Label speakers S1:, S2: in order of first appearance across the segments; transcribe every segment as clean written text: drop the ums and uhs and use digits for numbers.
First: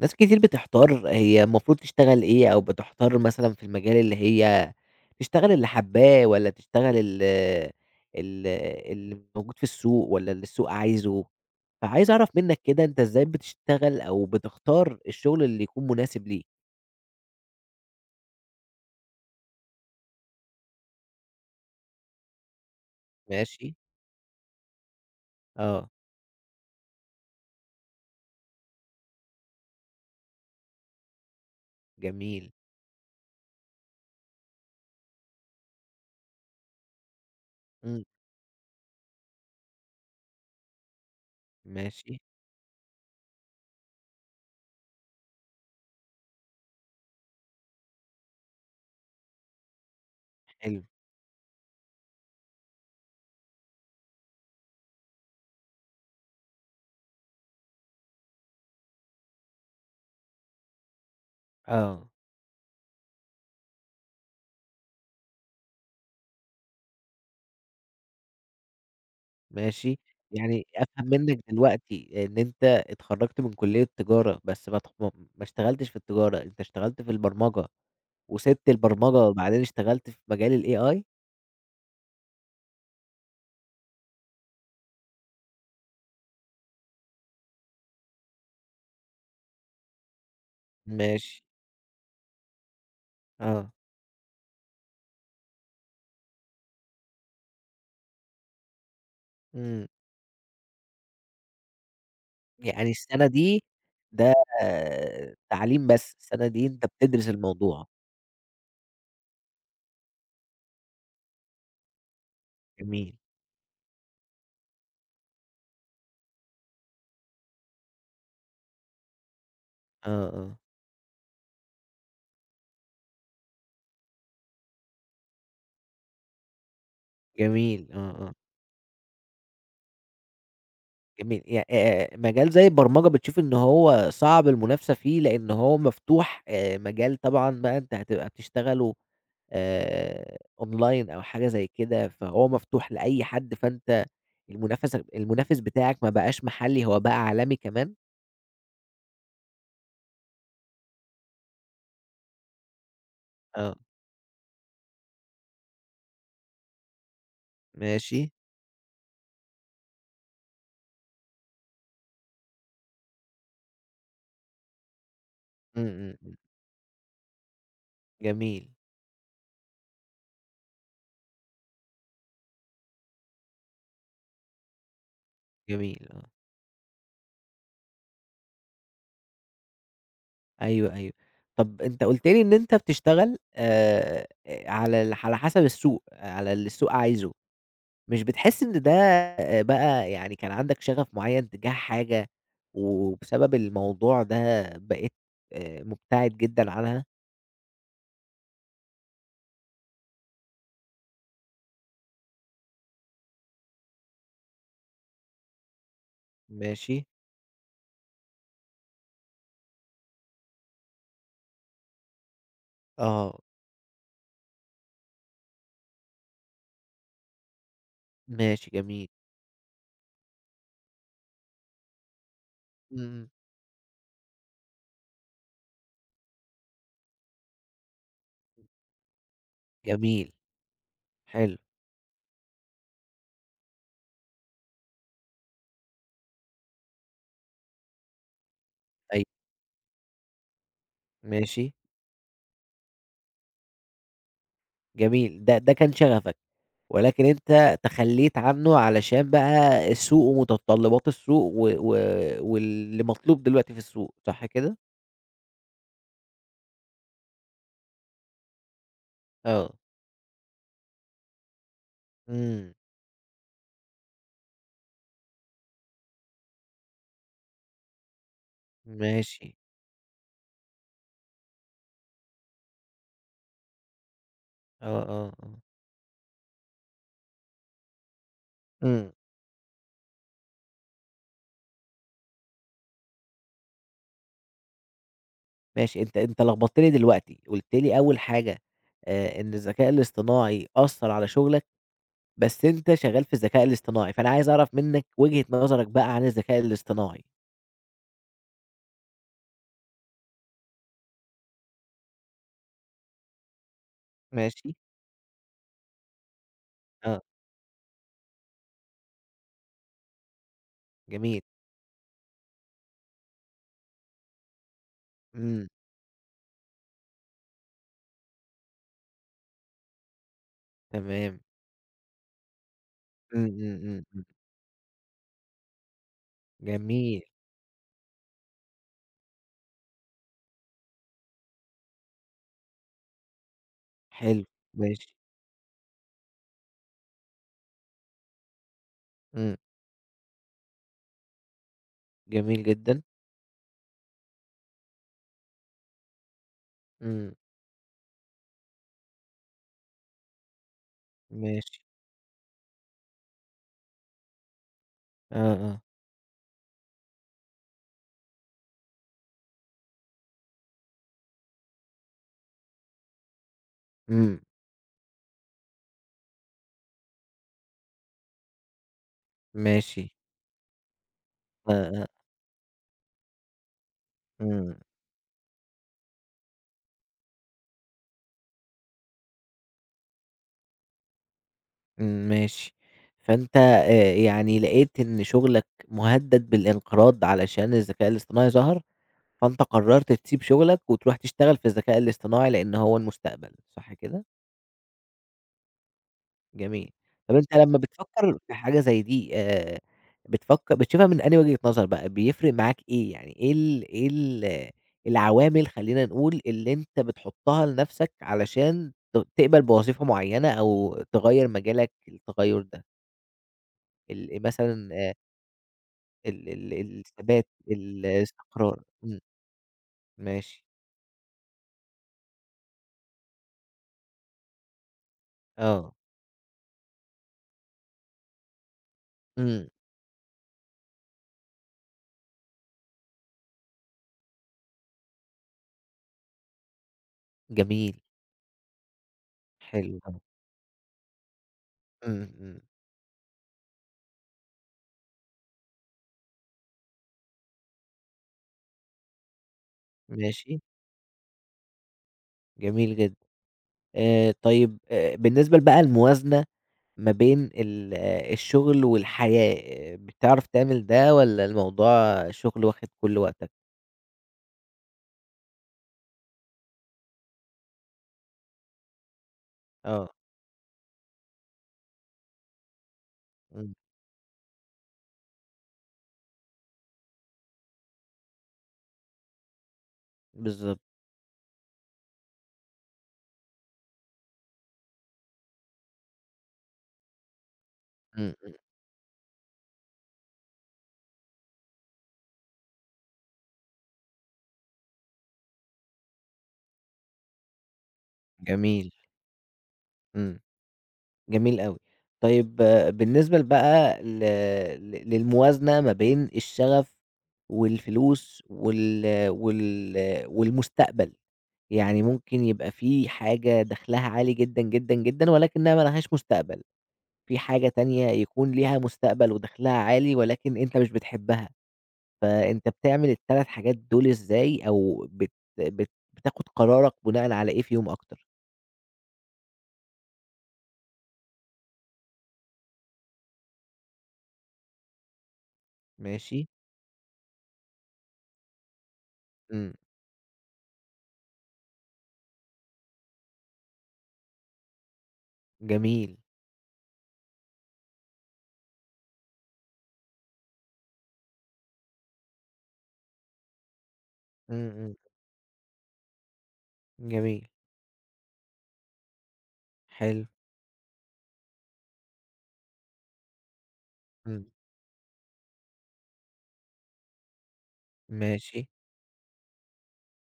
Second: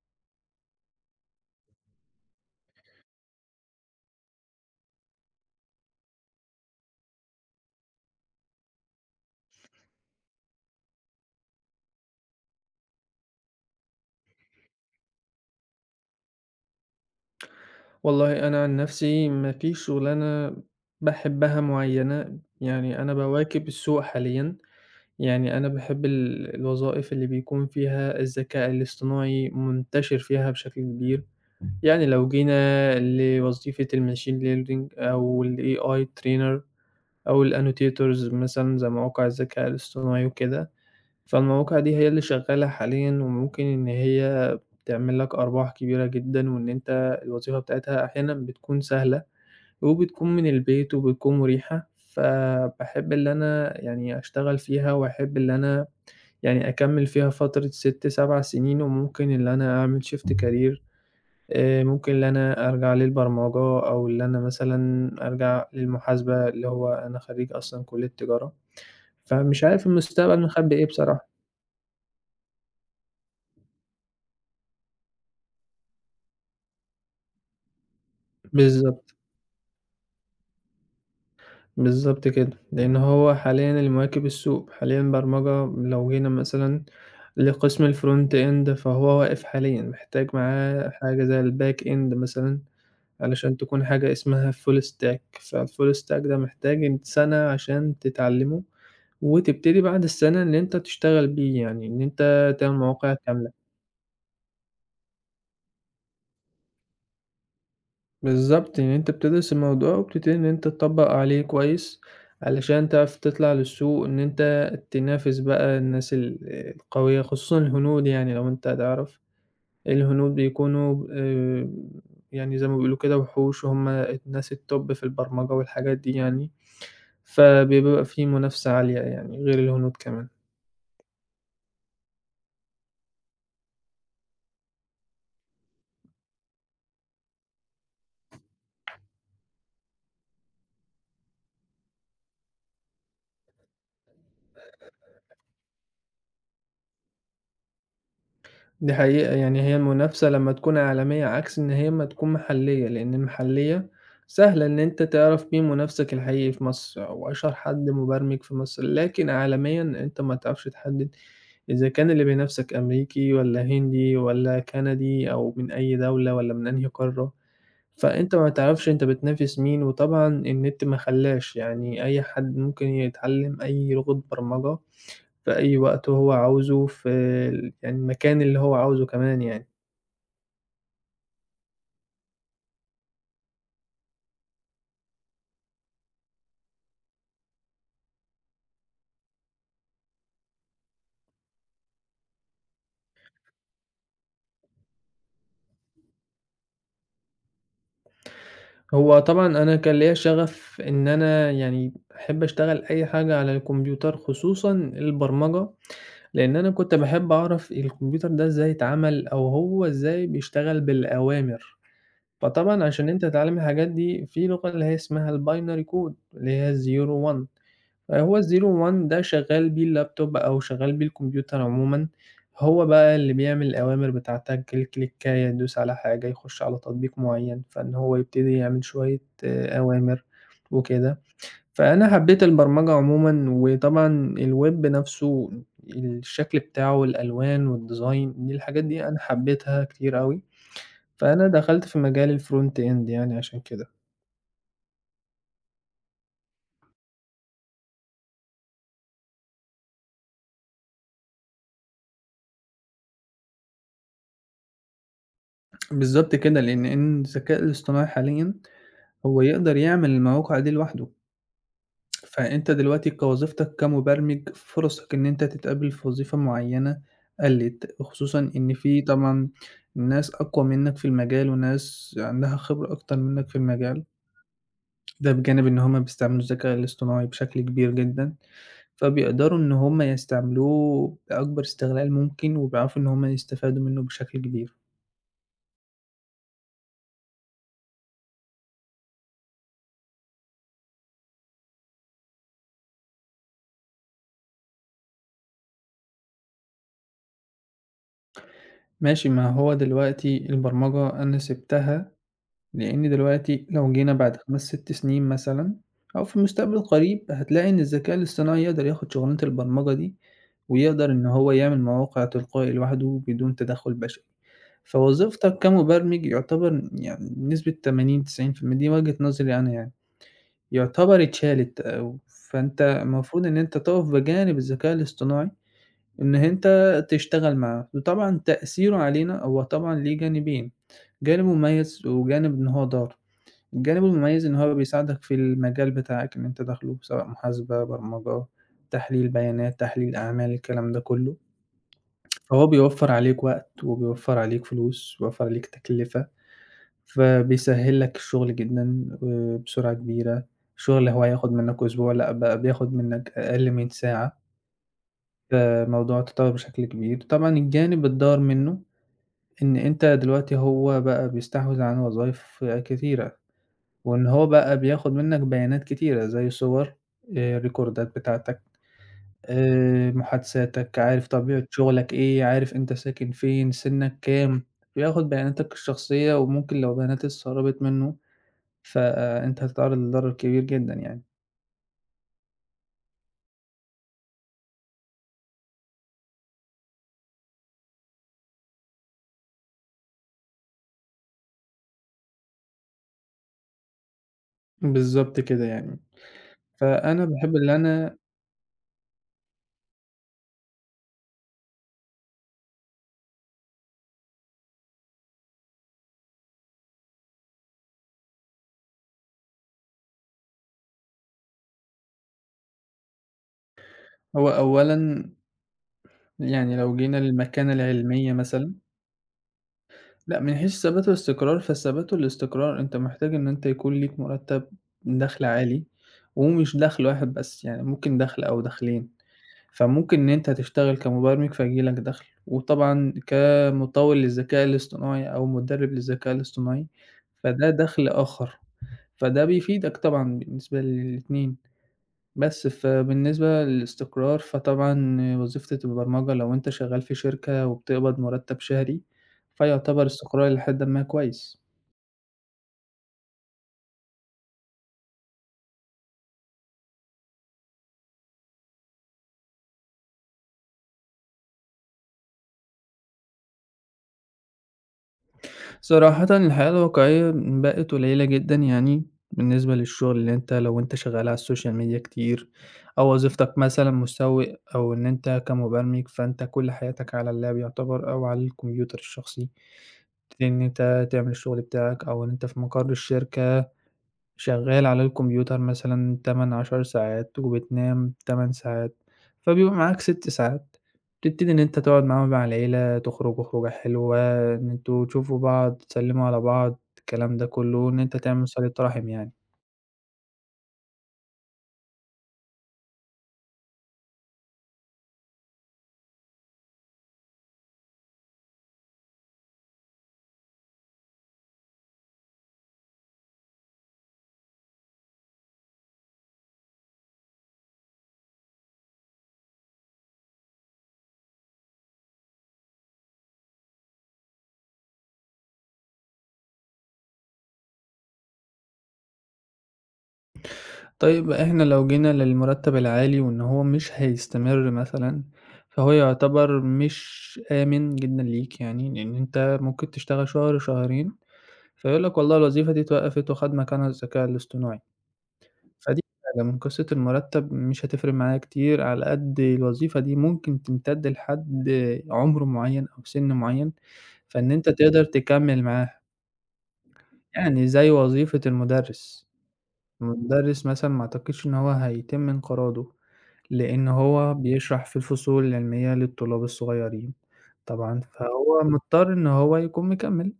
S1: ناس كتير بتحتار هي المفروض تشتغل إيه، أو بتحتار مثلًا في المجال اللي هي تشتغل اللي حاباه، والّا تشتغل ال اللي موجود في السوق والّا اللي السوق عايزه، فعايز أعرف منّك كده أنت إزاي بتشتغل أو بتختار الشغل اللي يكون مناسب ليك؟
S2: والله أنا عن نفسي ما فيش شغلانة باحبها معيّنة، يعني أنا باواكب
S1: ماشي.
S2: السوق حاليًا، يعني أنا
S1: آه.
S2: باحب ال الوظائف اللي بيكون فيها الذكاء الاصطناعي منتشر فيها بشكل كبير، يعني لو
S1: جميل.
S2: جينا لوظيفة الmachine learning أو الAI trainer أو
S1: إمم.
S2: الannotators مثلًا زي مواقع الذكاء الاصطناعي وكده، فالمواقع دي هي
S1: ماشي.
S2: اللي شغالة حاليًا وممكن إن هي تعمل لك أرباح كبيرة جدًا، وإن أنت الوظيفة بتاعتها أحيانًا بتكون سهلة. وبتكون من
S1: حلو.
S2: البيت وبتكون مريحة، فباحب اللي أنا يعني أشتغل فيها وأحب اللي أنا يعني أكمّل فيها فترة 6، 7 سنين وممكن اللي أنا أعمل shift career
S1: آه.
S2: ممكن اللي أنا أرجع للبرمجة أو اللي أنا مثلًا أرجع للمحاسبة اللي هو أنا خرّيج أصلًا كُلّية تجارة، فمش عارف
S1: ماشي.
S2: المستقبل
S1: يعني
S2: مخبّي إيه
S1: أفهم
S2: بصراحة.
S1: منّك دلوقتي إن أنت اتخرّجت من كلية تجارة، بس ما تخ ما ما اشتغلتش في التجارة، أنت اشتغلت في البرمجة. وسِبت
S2: بالضبط.
S1: البرمجة وبعدين اشتغلت في مجال الAI؟
S2: بالضبط كده، لإن هو حاليًا اللي مواكب السوق، حاليًا البرمجة لو جينا مثلًا لقسم الfront end فهو واقف حاليًا، محتاج معاه حاجة
S1: ماشي.
S2: زي الback end مثلًا علشان
S1: آه.
S2: تكون حاجة اسمها full stack، فالfull stack ده محتاج أنت سَنة عشان تتعلمه، وتبتدي
S1: إمم.
S2: بعد السَنة إن أنت تشتغل بيه، يعني إن أنت تعمل
S1: يعني
S2: مواقع
S1: السَنة دي
S2: كاملة.
S1: ده تعليم بس، السَنة دي أنت بتدرس الموضوع.
S2: بالضبط، يعني أنت بتدرس الموضوع وبتبتدي إن أنت تطبّق عليه كويس، علشان
S1: جميل.
S2: تعرف تطلع للسوق إن أنت تنافس بقى الناس القوية، خصوصًا الهنود يعني لو أنت هتعرف،
S1: آه.
S2: الهنود
S1: آه.
S2: بيكونوا، يعني زي ما بيقولوا كده وحوش وهُم الناس الtop في البرمجة والحاجات دي يعني،
S1: جميل. آه.
S2: فبيبقى في
S1: آه.
S2: منافسة عالية يعني غير الهنود كمان.
S1: جميل. ي مجال زي البرمجة بتشوف إن هو صعب المنافسة فيه لإن هو مفتوح، مجال طبعًا بقى أنت هتبقى بتشتغله آآ online أو حاجة زي كده، فهو مفتوح لأي حد، فأنت المنافس بتاعك ما بقاش محلي، هو بقى عالمي كمان؟
S2: دي حقيقة، يعني هي المنافسة لمّا تكون عالمية عكس إن هي أمّا تكون محلية، لإن
S1: آه.
S2: المحلية سهلة إن أنت تعرف مين منافسك الحقيقي في مصر أو أشهر حد
S1: ماشي.
S2: مبرمج في مصر، لكن عالميًا أنت ما تعرفش تحدد إذا كان اللي بينافسك أمريكي والّا هندي والّا كندي أو من
S1: إمم.
S2: أي
S1: إمم.
S2: دولة
S1: إمم.
S2: والّا من أنهي قارة، فأنت ما
S1: جميل.
S2: تعرفش أنت بتنافس مين، وطبعًا النت ما خلاش، يعني أي حد ممكن يتعلم أي لغة برمجة في أي وقت
S1: جميل آه.
S2: هو عاوزه، في يعني المكان اللي هو عاوزه كمان يعني.
S1: أيوه. أيوه. طب أنت قُلت لي إن أنت بتشتغل على ال على حسب السوق، على اللي السوق عايزه. مش بتحس إن ده بقى يعني كان عندك شغف معيّن تجاه حاجة، وبسبب الموضوع ده بقيت مبتعد جدًا عنها؟
S2: هو طبعًا أنا كان ليّا شغف إن أنا يعني أحب أشتغل أي حاجة على الكمبيوتر، خصوصًا البرمجة، لإن أنا كنت
S1: ماشي.
S2: باحب أعرف الكمبيوتر ده إزاي اتعمل، أو هو إزاي بيشتغل بالأوامر. فطبعًا عشان أنت
S1: آه.
S2: تتعلم الحاجات دي، في لغة اللي هي اسمها الBinary Code اللي هي 0 و1. هو الzero
S1: ماشي
S2: one
S1: جميل.
S2: ده شغّال بيه اللابتوب أو شغّال بيه الكمبيوتر عمومًا، هو
S1: إمم.
S2: بقى
S1: إمم.
S2: اللي بيعمل الأوامر بتاعتك الكليكاية تدوس على حاجة، يخُش على تطبيق معيّن، فإن هو يبتدي يعمل شوية أوامر
S1: جميل.
S2: وكده.
S1: حلو.
S2: فأنا حبّيت البرمجة عمومًا، وطبعًا الweb نَفْسه الشكل بتاعه، الألوان والdesign دي الحاجات دي أنا
S1: أيوه.
S2: حبّيتها كتير أوي، فأنا
S1: ماشي.
S2: دخلت في مجال الfront end يعني عشان كده.
S1: جميل. ده كان شغفك، ولكن أنت تخلّيت عنه علشان بقى السوق ومتطلبات السوق و و واللي مطلوب دلوقتي في السوق، صح كده؟
S2: بالضبط كده، لإن إن الذكاء الاصطناعي حاليًا هو
S1: آه.
S2: يقدر يعمل المواقع دي لوحده، فأنت
S1: إمم.
S2: دلوقتي كوظيفتك كمبرمج فرصك إن أنت تتقابل في وظيفة معيّنة قلِّت، خصوصًا إن في طبعًا
S1: ماشي.
S2: ناس أقوى منّك في المجال وناس عندها خبرة أكتر منّك في المجال،
S1: آه.
S2: ده
S1: آه. آه.
S2: بجانب إن هم بيستعملوا الذكاء الاصطناعي بشكل كبير جدًا،
S1: إمم.
S2: فبيقدروا إن هم يستعملوه بأكبر استغلال ممكن وبيعرفوا إن هم يستفادوا منّه بشكل كبير.
S1: ماشي، أنت لخبطت لي دلوقتي، قُلت لي أول حاجة إن الذكاء الاصطناعي أثّر على شغلك، بس أنت شغال في الذكاء الاصطناعي، فأنا عايز أعرف منّك وجهة نظرك بقى عن الذكاء الاصطناعي.
S2: ماشي، ما هو دلوقتي البرمجة أنا سِبتها لإن دلوقتي لو جينا بعد 5،
S1: ماشي؟
S2: 6 سنين مثلًا أو في المستقبل
S1: آه.
S2: القريب، هتلاقي إن الذكاء الاصطناعي يقدر ياخد شغلانة البرمجة دي، ويقدر إن
S1: جميل.
S2: هو يعمل مواقع تلقائي لوحده بدون تدخُّل بشري. فوظيفتك
S1: إمم.
S2: كمبرمج يعتبر يعني بنسبة 80، 90% دي وجهة نظري أنا يعني، يعتبر
S1: تمام.
S2: اتشالت أو فأنت
S1: إمم.
S2: المفروض إن أنت
S1: إمم.
S2: تقف
S1: إمم. إمم.
S2: بجانب الذكاء الاصطناعي إن أنت
S1: جميل.
S2: تشتغل معاه. وطبعًا تأثيره علينا هو طبعًا ليه جانبين، جانب مميز وجانب إن هو ضار. جانبه
S1: حلو.
S2: المميز إن هو
S1: ماشي.
S2: بيساعدك في المجال بتاعك اللي أنت داخله، سواء محاسبة، برمجة، تحليل
S1: إمم.
S2: بيانات، تحليل أعمال، الكلام ده كله،
S1: جميل
S2: فهو
S1: جدًا.
S2: بيوفّر عليك وقت وبيوفّر عليك فلوس، وبيوفّر عليك تكلفة،
S1: إمم.
S2: فبيسهّل لك الشغل جدًا بسرعة كبيرة، الشغل اللي هو هياخد
S1: ماشي.
S2: منّك أسبوع لأ بقى بياخد منّك أقل من ساعة،
S1: آه. آه.
S2: فالموضوع تطوّر بشكل كبير. طبعًا الجانب الضار منّه إن أنت دلوقتي هو بقى بيستحوذ على وظايف كتيرة. وإن
S1: إمم.
S2: هو بقى بياخد منّك بيانات كتيرة زي صور، ريكوردات بتاعتك،
S1: ماشي.
S2: محادثاتك، عارف طبيعة
S1: آه. آه.
S2: شغلك إيه، عارف أنت ساكن فين، سِنّك كام،
S1: إمم.
S2: بياخد بياناتك الشخصية وممكن لو بيانات اتسربت منّه، فأنت هتتعرّض لضرر كبير جدًا يعني.
S1: إمم. ماشي. فأنت يعني لقيت إن شغلك مهدد بالانقراض علشان الذكاء الاصطناعي ظهر، فأنت قررت تسيب شغلك وتروح تشتغل في الذكاء الاصطناعي، لأن هو المستقبل، صح كده؟
S2: بالضبط كده يعني.
S1: جميل.
S2: فأنا
S1: طب أنت
S2: باحب اللي
S1: لمّا
S2: أنا
S1: بتفكر في حاجة زي دي بتفكر بتشوفها من أنهي وجهة نظر بقى، بيفرق معاك إيه؟ يعني إيه العوامل خلّينا نقول اللي أنت بتحطها لنفسك علشان تقبل بوظيفة معينة أو تغيّر مجالك التغيُّر ده؟
S2: هو
S1: مثلًا
S2: أولًا
S1: ال ال
S2: يعني لو جينا
S1: الثبات،
S2: للمكانة العلمية مثلًا
S1: الاستقرار. إمم.
S2: لأ، من
S1: ماشي.
S2: حيث الثبات والاستقرار، فالثبات والاستقرار أنت محتاج إن أنت يكون ليك مرتب دخل عالي،
S1: آه.
S2: ومش دخل واحد بس، يعني ممكن دخل أو دخلين،
S1: إمم.
S2: فممكن إن أنت تشتغل كمبرمج فييجي لك دخل، وطبعًا كمطوّل للذكاء الاصطناعي أو مدرب للذكاء الاصطناعي، فده
S1: جميل.
S2: دخل آخر، فده بيفيدك
S1: حلو أوي.
S2: طبعًا بالنسبة للاتنين.
S1: إمم. إمم.
S2: بس فبالنسبة للاستقرار فطبعًا وظيفة البرمجة لو أنت شغال في شركة وبتقبض مرتب شهري، فيعتبر استقرار
S1: ماشي.
S2: إلى حدٍ ما كويس.
S1: جميل جدًا. طيب بالنسبة بقى الموازنة ما بين الشغل والحياة، بتعرف تعمل ده والّا الموضوع الشغل واخد كل وقتك؟
S2: صراحةً الحياة الواقعية بقت قليلة جدًا يعني بالنسبة
S1: آه.
S2: للشغل، اللي أنت لو أنت شغال على الsocial media كتير أو وظيفتك
S1: إمم.
S2: مثلًا مسوق أو إن أنت كمبرمج، فأنت كل حياتك على اللاب يعتبر أو على الكمبيوتر الشخصي، إن
S1: بالضبط.
S2: أنت تعمل الشغل بتاعك أو إن أنت في مقر الشركة شغال على الكمبيوتر مثلًا 8، 10 ساعات وبتنام
S1: إمم.
S2: 8
S1: إمم.
S2: ساعات، فبيبقى معاك 6 ساعات، تبتدي إن أنت تقعد معاهم مع العيلة، تخرجوا خروجة حلوة، إن أنتم تشوفوا بعض، تسلموا على بعض، الكلام ده كله، وإن أنت تعمل صلة
S1: جميل.
S2: رحم يعني.
S1: إمم. جميل أوي. طيب آه، بالنسبة بقى ل ل للموازنة ما بين الشغف والفلوس وال والمستقبل، يعني ممكن يبقى في حاجة دخلها عالي جدًا، جدًا، جدًا، ولكنها ما لهاش مستقبل، في حاجة تانية يكون ليها مستقبل ودخلها عالي ولكن أنت مش بتحبها، فأنت بتعمل ال3 حاجات دول إزاي أو بت بت بتاخد قرارك بناءً على إيه فيهم أكتر؟
S2: طيب إحنا لو جينا للمرتب العالي وإن هو مش هيستمر مثلًا، فهو
S1: ماشي.
S2: يعتبر مش آمن جدًا ليك يعني، لإن أنت
S1: إمم.
S2: ممكن تشتغل شهر، شهرين، فيقول لك والله الوظيفة دي اتوقفت وخد مكانها الذكاء الاصطناعي. فدي
S1: جميل.
S2: فعلًا قصة المرتب مش هتفرق معايا كتير، على قد الوظيفة دي ممكن تمتد لحد عُمر معيّن أو سِن معيّن، فإن أنت
S1: إمم. إمم.
S2: تقدر تكمّل معاه،
S1: جميل.
S2: يعني زي وظيفة المدرس،
S1: حلو.
S2: المدرس مثلًا ما أعتقدش إن هو هيتم انقراضه، لإن هو
S1: إمم.
S2: بيشرح في الفصول العلمية للطلاب الصغيّرين طبعًا، فهو
S1: ماشي.
S2: مضطر إن هو يكون مكمّل،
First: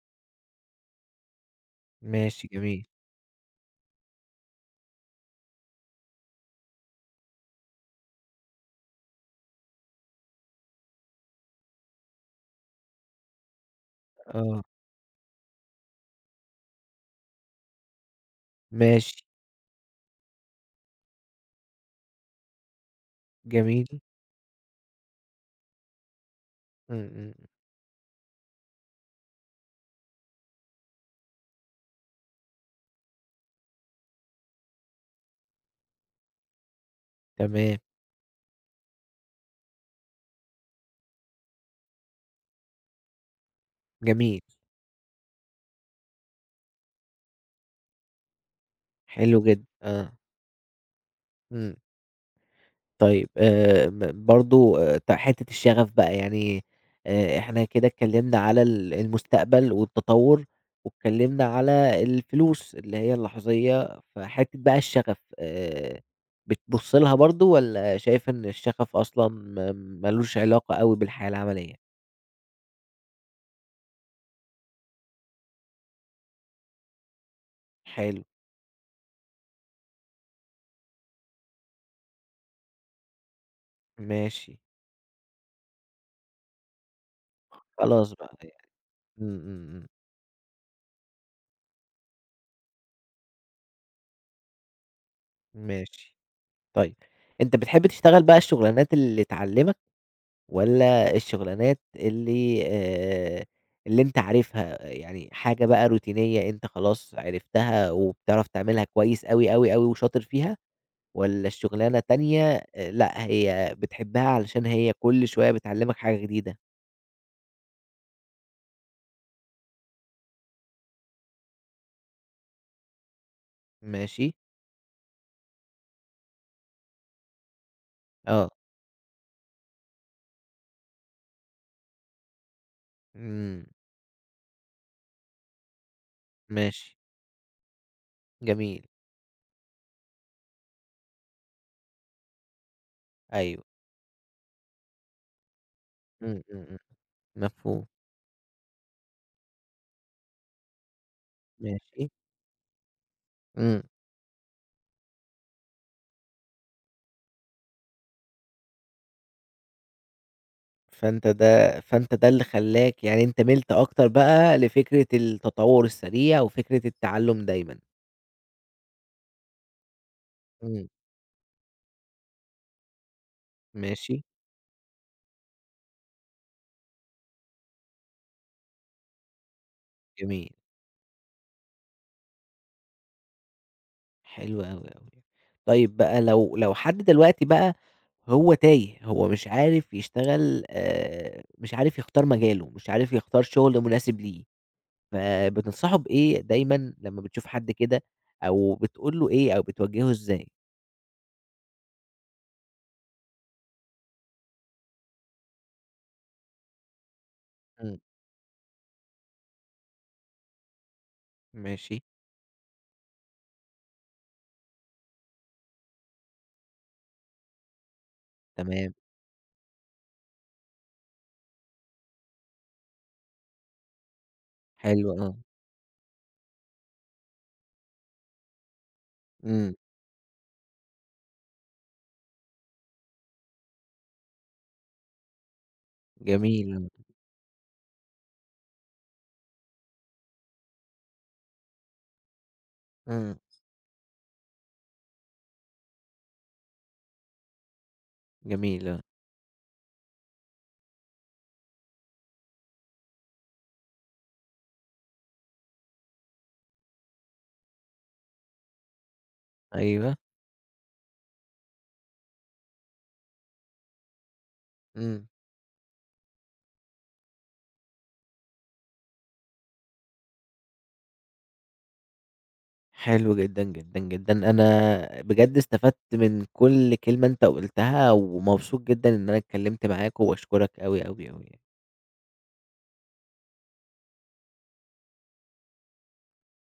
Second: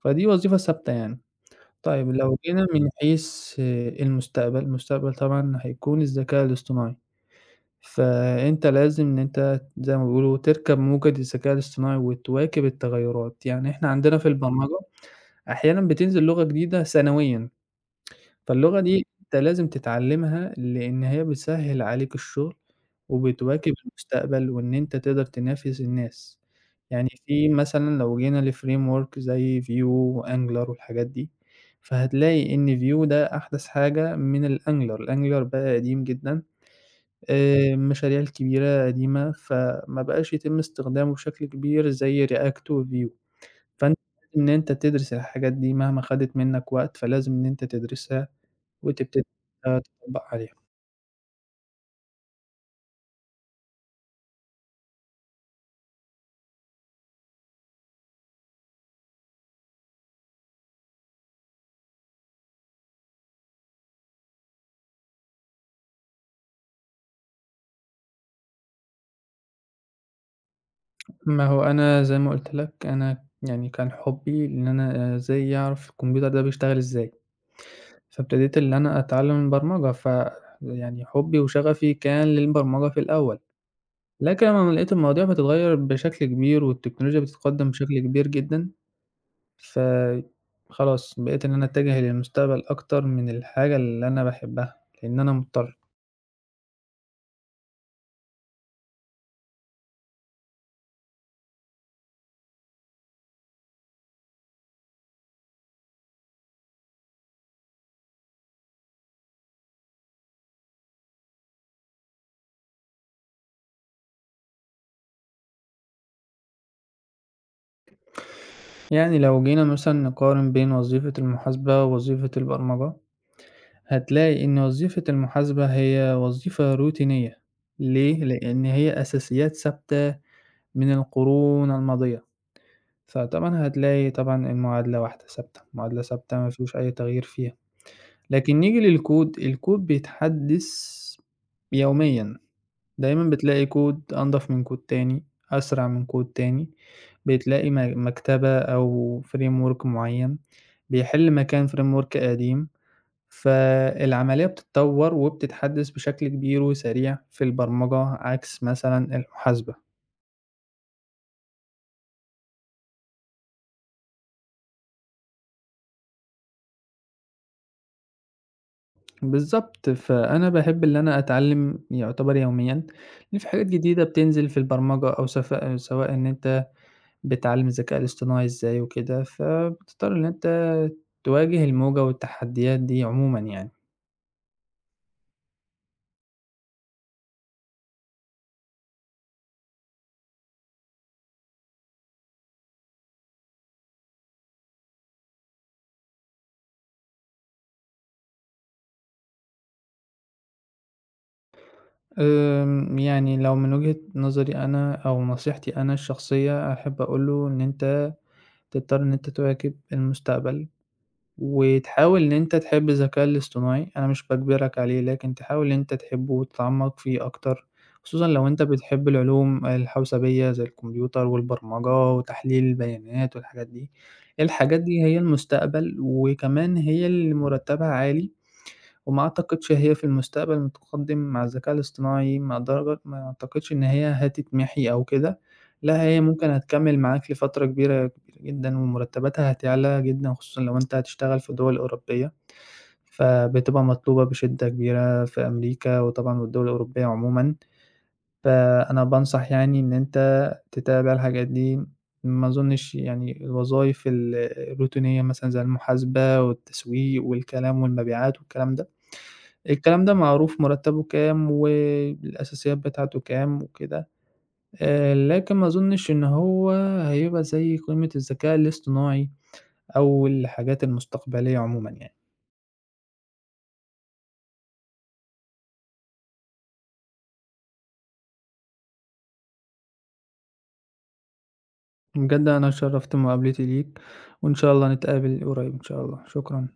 S2: فدي وظيفة ثابتة يعني. طيب لو
S1: ماشي
S2: جينا
S1: جميل.
S2: من حيث المستقبل، المستقبل طبعًا هيكون الذكاء الاصطناعي. فأنت لازم إن أنت زي ما بيقولوا تركب موجة الذكاء الاصطناعي وتواكب التغيرات، يعني إحنا عندنا في
S1: آه.
S2: البرمجة أحيانًا بتنزل لغة جديدة سنويًا، فاللغة دي
S1: ماشي.
S2: أنت لازم تتعلمها لإن هي بتسهّل عليك الشغل، وبتواكب
S1: جميل.
S2: المستقبل وإن أنت تقدر تنافس الناس، يعني
S1: إمم. إمم.
S2: في مثلًا لو جينا لframework زي Vue وAngular والحاجات دي، فهتلاقي إن Vue ده أحدث حاجة من الAngular، الAngular بقى قديم جدًا.
S1: تمام.
S2: المشاريع الكبيرة قديمة، فما بقاش يتم استخدامه بشكل كبير زي react وvue، فأنت لازم
S1: جميل.
S2: إن أنت تدرس الحاجات دي مهما خدت منّك وقت، فلازم إن أنت تدرسها وتبتدي
S1: حلو جدًا. آه.
S2: تطبّق عليها.
S1: إمم. طيب برضه حتة الشغف بقى يعني إحنا كده اتكلمنا على المستقبل والتطور، واتكلمنا على الفلوس اللي هي اللحظية، فحتة بقى الشغف بتبُص لها برضه والّا شايف إن الشغف أصلًا ما لوش علاقة أوي بالحياة
S2: ما هو
S1: العملية؟
S2: أنا زي ما قُلت لك، أنا يعني كان حُبّي إن أنا إزاي أعرف الكمبيوتر ده بيشتغل إزاي،
S1: حلو.
S2: فابتديت اللي أنا أتعلّم البرمجة، يعني حُبّي وشغفي كان للبرمجة في الأول، لكن
S1: ماشي.
S2: لمّا لقيت المواضيع بتتغيّر بشكل كبير والتكنولوجيا بتتقدّم بشكل
S1: خلاص
S2: كبير
S1: بقى يعني
S2: جدًا،
S1: إمم. إمم. إمم.
S2: فخلاص بقيت إن أنا أتجه للمستقبل أكتر من الحاجة اللي أنا باحبها، لإن أنا مضطر.
S1: ماشي. طيب أنت بتحب تشتغل بقى الشغلانات اللي تعلّمك والّا الشغلانات اللي اللي أنت عارفها، يعني حاجة بقى روتينية أنت خلاص عرفتها وبتعرف تعملها كويس أوي، أوي، أوي وشاطر فيها، والّا الشغلانة تانية لأ هي بتحبها علشان هي كل شوية بتعلّمك حاجة جديدة؟
S2: يعني لو جينا مثلًا نقارن بين وظيفة المحاسبة ووظيفة البرمجة،
S1: ماشي.
S2: هتلاقي إن وظيفة المحاسبة هي وظيفة روتينية، ليه؟
S1: آه.
S2: لإن هي أساسيات ثابتة من القرون الماضية، فطبعًا
S1: إمم.
S2: هتلاقي طبعًا المعادلة واحدة ثابتة، معادلة ثابتة ما فيش أي
S1: ماشي.
S2: تغيير فيها. لكن نيجي
S1: جميل.
S2: للكود، الكود بيتحدّث يوميًا. دايمًا
S1: أيوه.
S2: بتلاقي كود أنضف من كود تاني، أسرع من كود
S1: إمم. إمم.
S2: تاني،
S1: إمم.
S2: بتلاقي
S1: مفهوم.
S2: مكتبة أو framework معيّن بيحل مكان
S1: ماشي.
S2: framework قديم،
S1: إمم.
S2: فالعملية بتتطور وبتتحدث بشكل كبير وسريع في البرمجة عكس مثلًا المحاسبة.
S1: فأنت ده اللي خلّاك يعني أنت مِلت أكتر بقى لفكرة التطوّر السريع وفكرة التعلُّم دايمًا.
S2: بالضبط، فأنا باحب
S1: إمم.
S2: اللي أنا أتعلم يعتبر يوميًا، لأن في حاجات جديدة
S1: ماشي.
S2: بتنزل في البرمجة أو سواء إن أنت بتعلّم الذكاء الاصطناعي إزاي وكده، فبتضطر إن أنت
S1: جميل.
S2: تواجه الموجة والتحديات دي عمومًا يعني.
S1: حلو أوي، أوي. طيب بقى لو حد دلوقتي بقى هو تايه، هو مش عارف يشتغل مش عارف يختار مجاله، مش عارف يختار شُغل مناسب ليه، فبتنصحه بإيه دايمًا لمّا بتشوف حد كده أو بتقول له إيه أو بتوجّهه إزاي؟
S2: يعني لو من وجهة نظري أنا أو نصيحتي أنا الشخصية، أحب أقول له إن
S1: إمم.
S2: أنت تضطر إن أنت تواكب المستقبل.
S1: ماشي.
S2: وتحاول إن أنت تحب الذكاء الاصطناعي، أنا مش باجبرك عليه، لكن تحاول إن أنت تحبه وتتعمّق فيه أكتر، خصوصًا لو أنت
S1: تمام.
S2: بتحب العلوم الحوسبية زي الكمبيوتر والبرمجة وتحليل البيانات والحاجات دي، الحاجات دي
S1: حلو
S2: هي
S1: آه.
S2: المستقبل، وكمان هي اللي مرتبها عالي. وما أعتقدش
S1: إمم.
S2: هي في المستقبل متقدم مع الذكاء الاصطناعي مع درجة ما أعتقدش إن هي هتتمحي أو كده، لأ هي ممكن
S1: جميل.
S2: هتكمّل معاك لفترة كبيرة كبيرة جدًا ومرتباتها هتعلى جدًا خصوصًا لو أنت هتشتغل في دول أوروبية،
S1: إمم.
S2: فبتبقى مطلوبة بشدة كبيرة في أمريكا وطبعًا والدول الأوروبية عمومًا،
S1: جميل آه.
S2: فأنا بانصح يعني إن أنت تتابع الحاجات دي، ما أظنش يعني الوظايف الروتينية مثلًا زي المحاسبة والتسويق والكلام والمبيعات والكلام ده الكلام ده
S1: أيوه.
S2: معروف مرتّبه كام والأساسيات بتاعته كام وكده،
S1: إمم.
S2: لكن ما أظُنّش إن هو هيبقى زي قيمة الذكاء الاصطناعي أو الحاجات المستقبلية عمومًا يعني.
S1: حلو جدًا، جدًا، جدًا، أنا بجد استفدت من كل كلمة أنت قُلتها، ومبسوط جدًا إن أنا اتكلمت معاك، وباشكرك أوي، أوي، أوي.
S2: بجد أنا اتشرّفت بمقابلتي ليك وإن شاء الله نتقابل قريب إن شاء الله، شكرًا.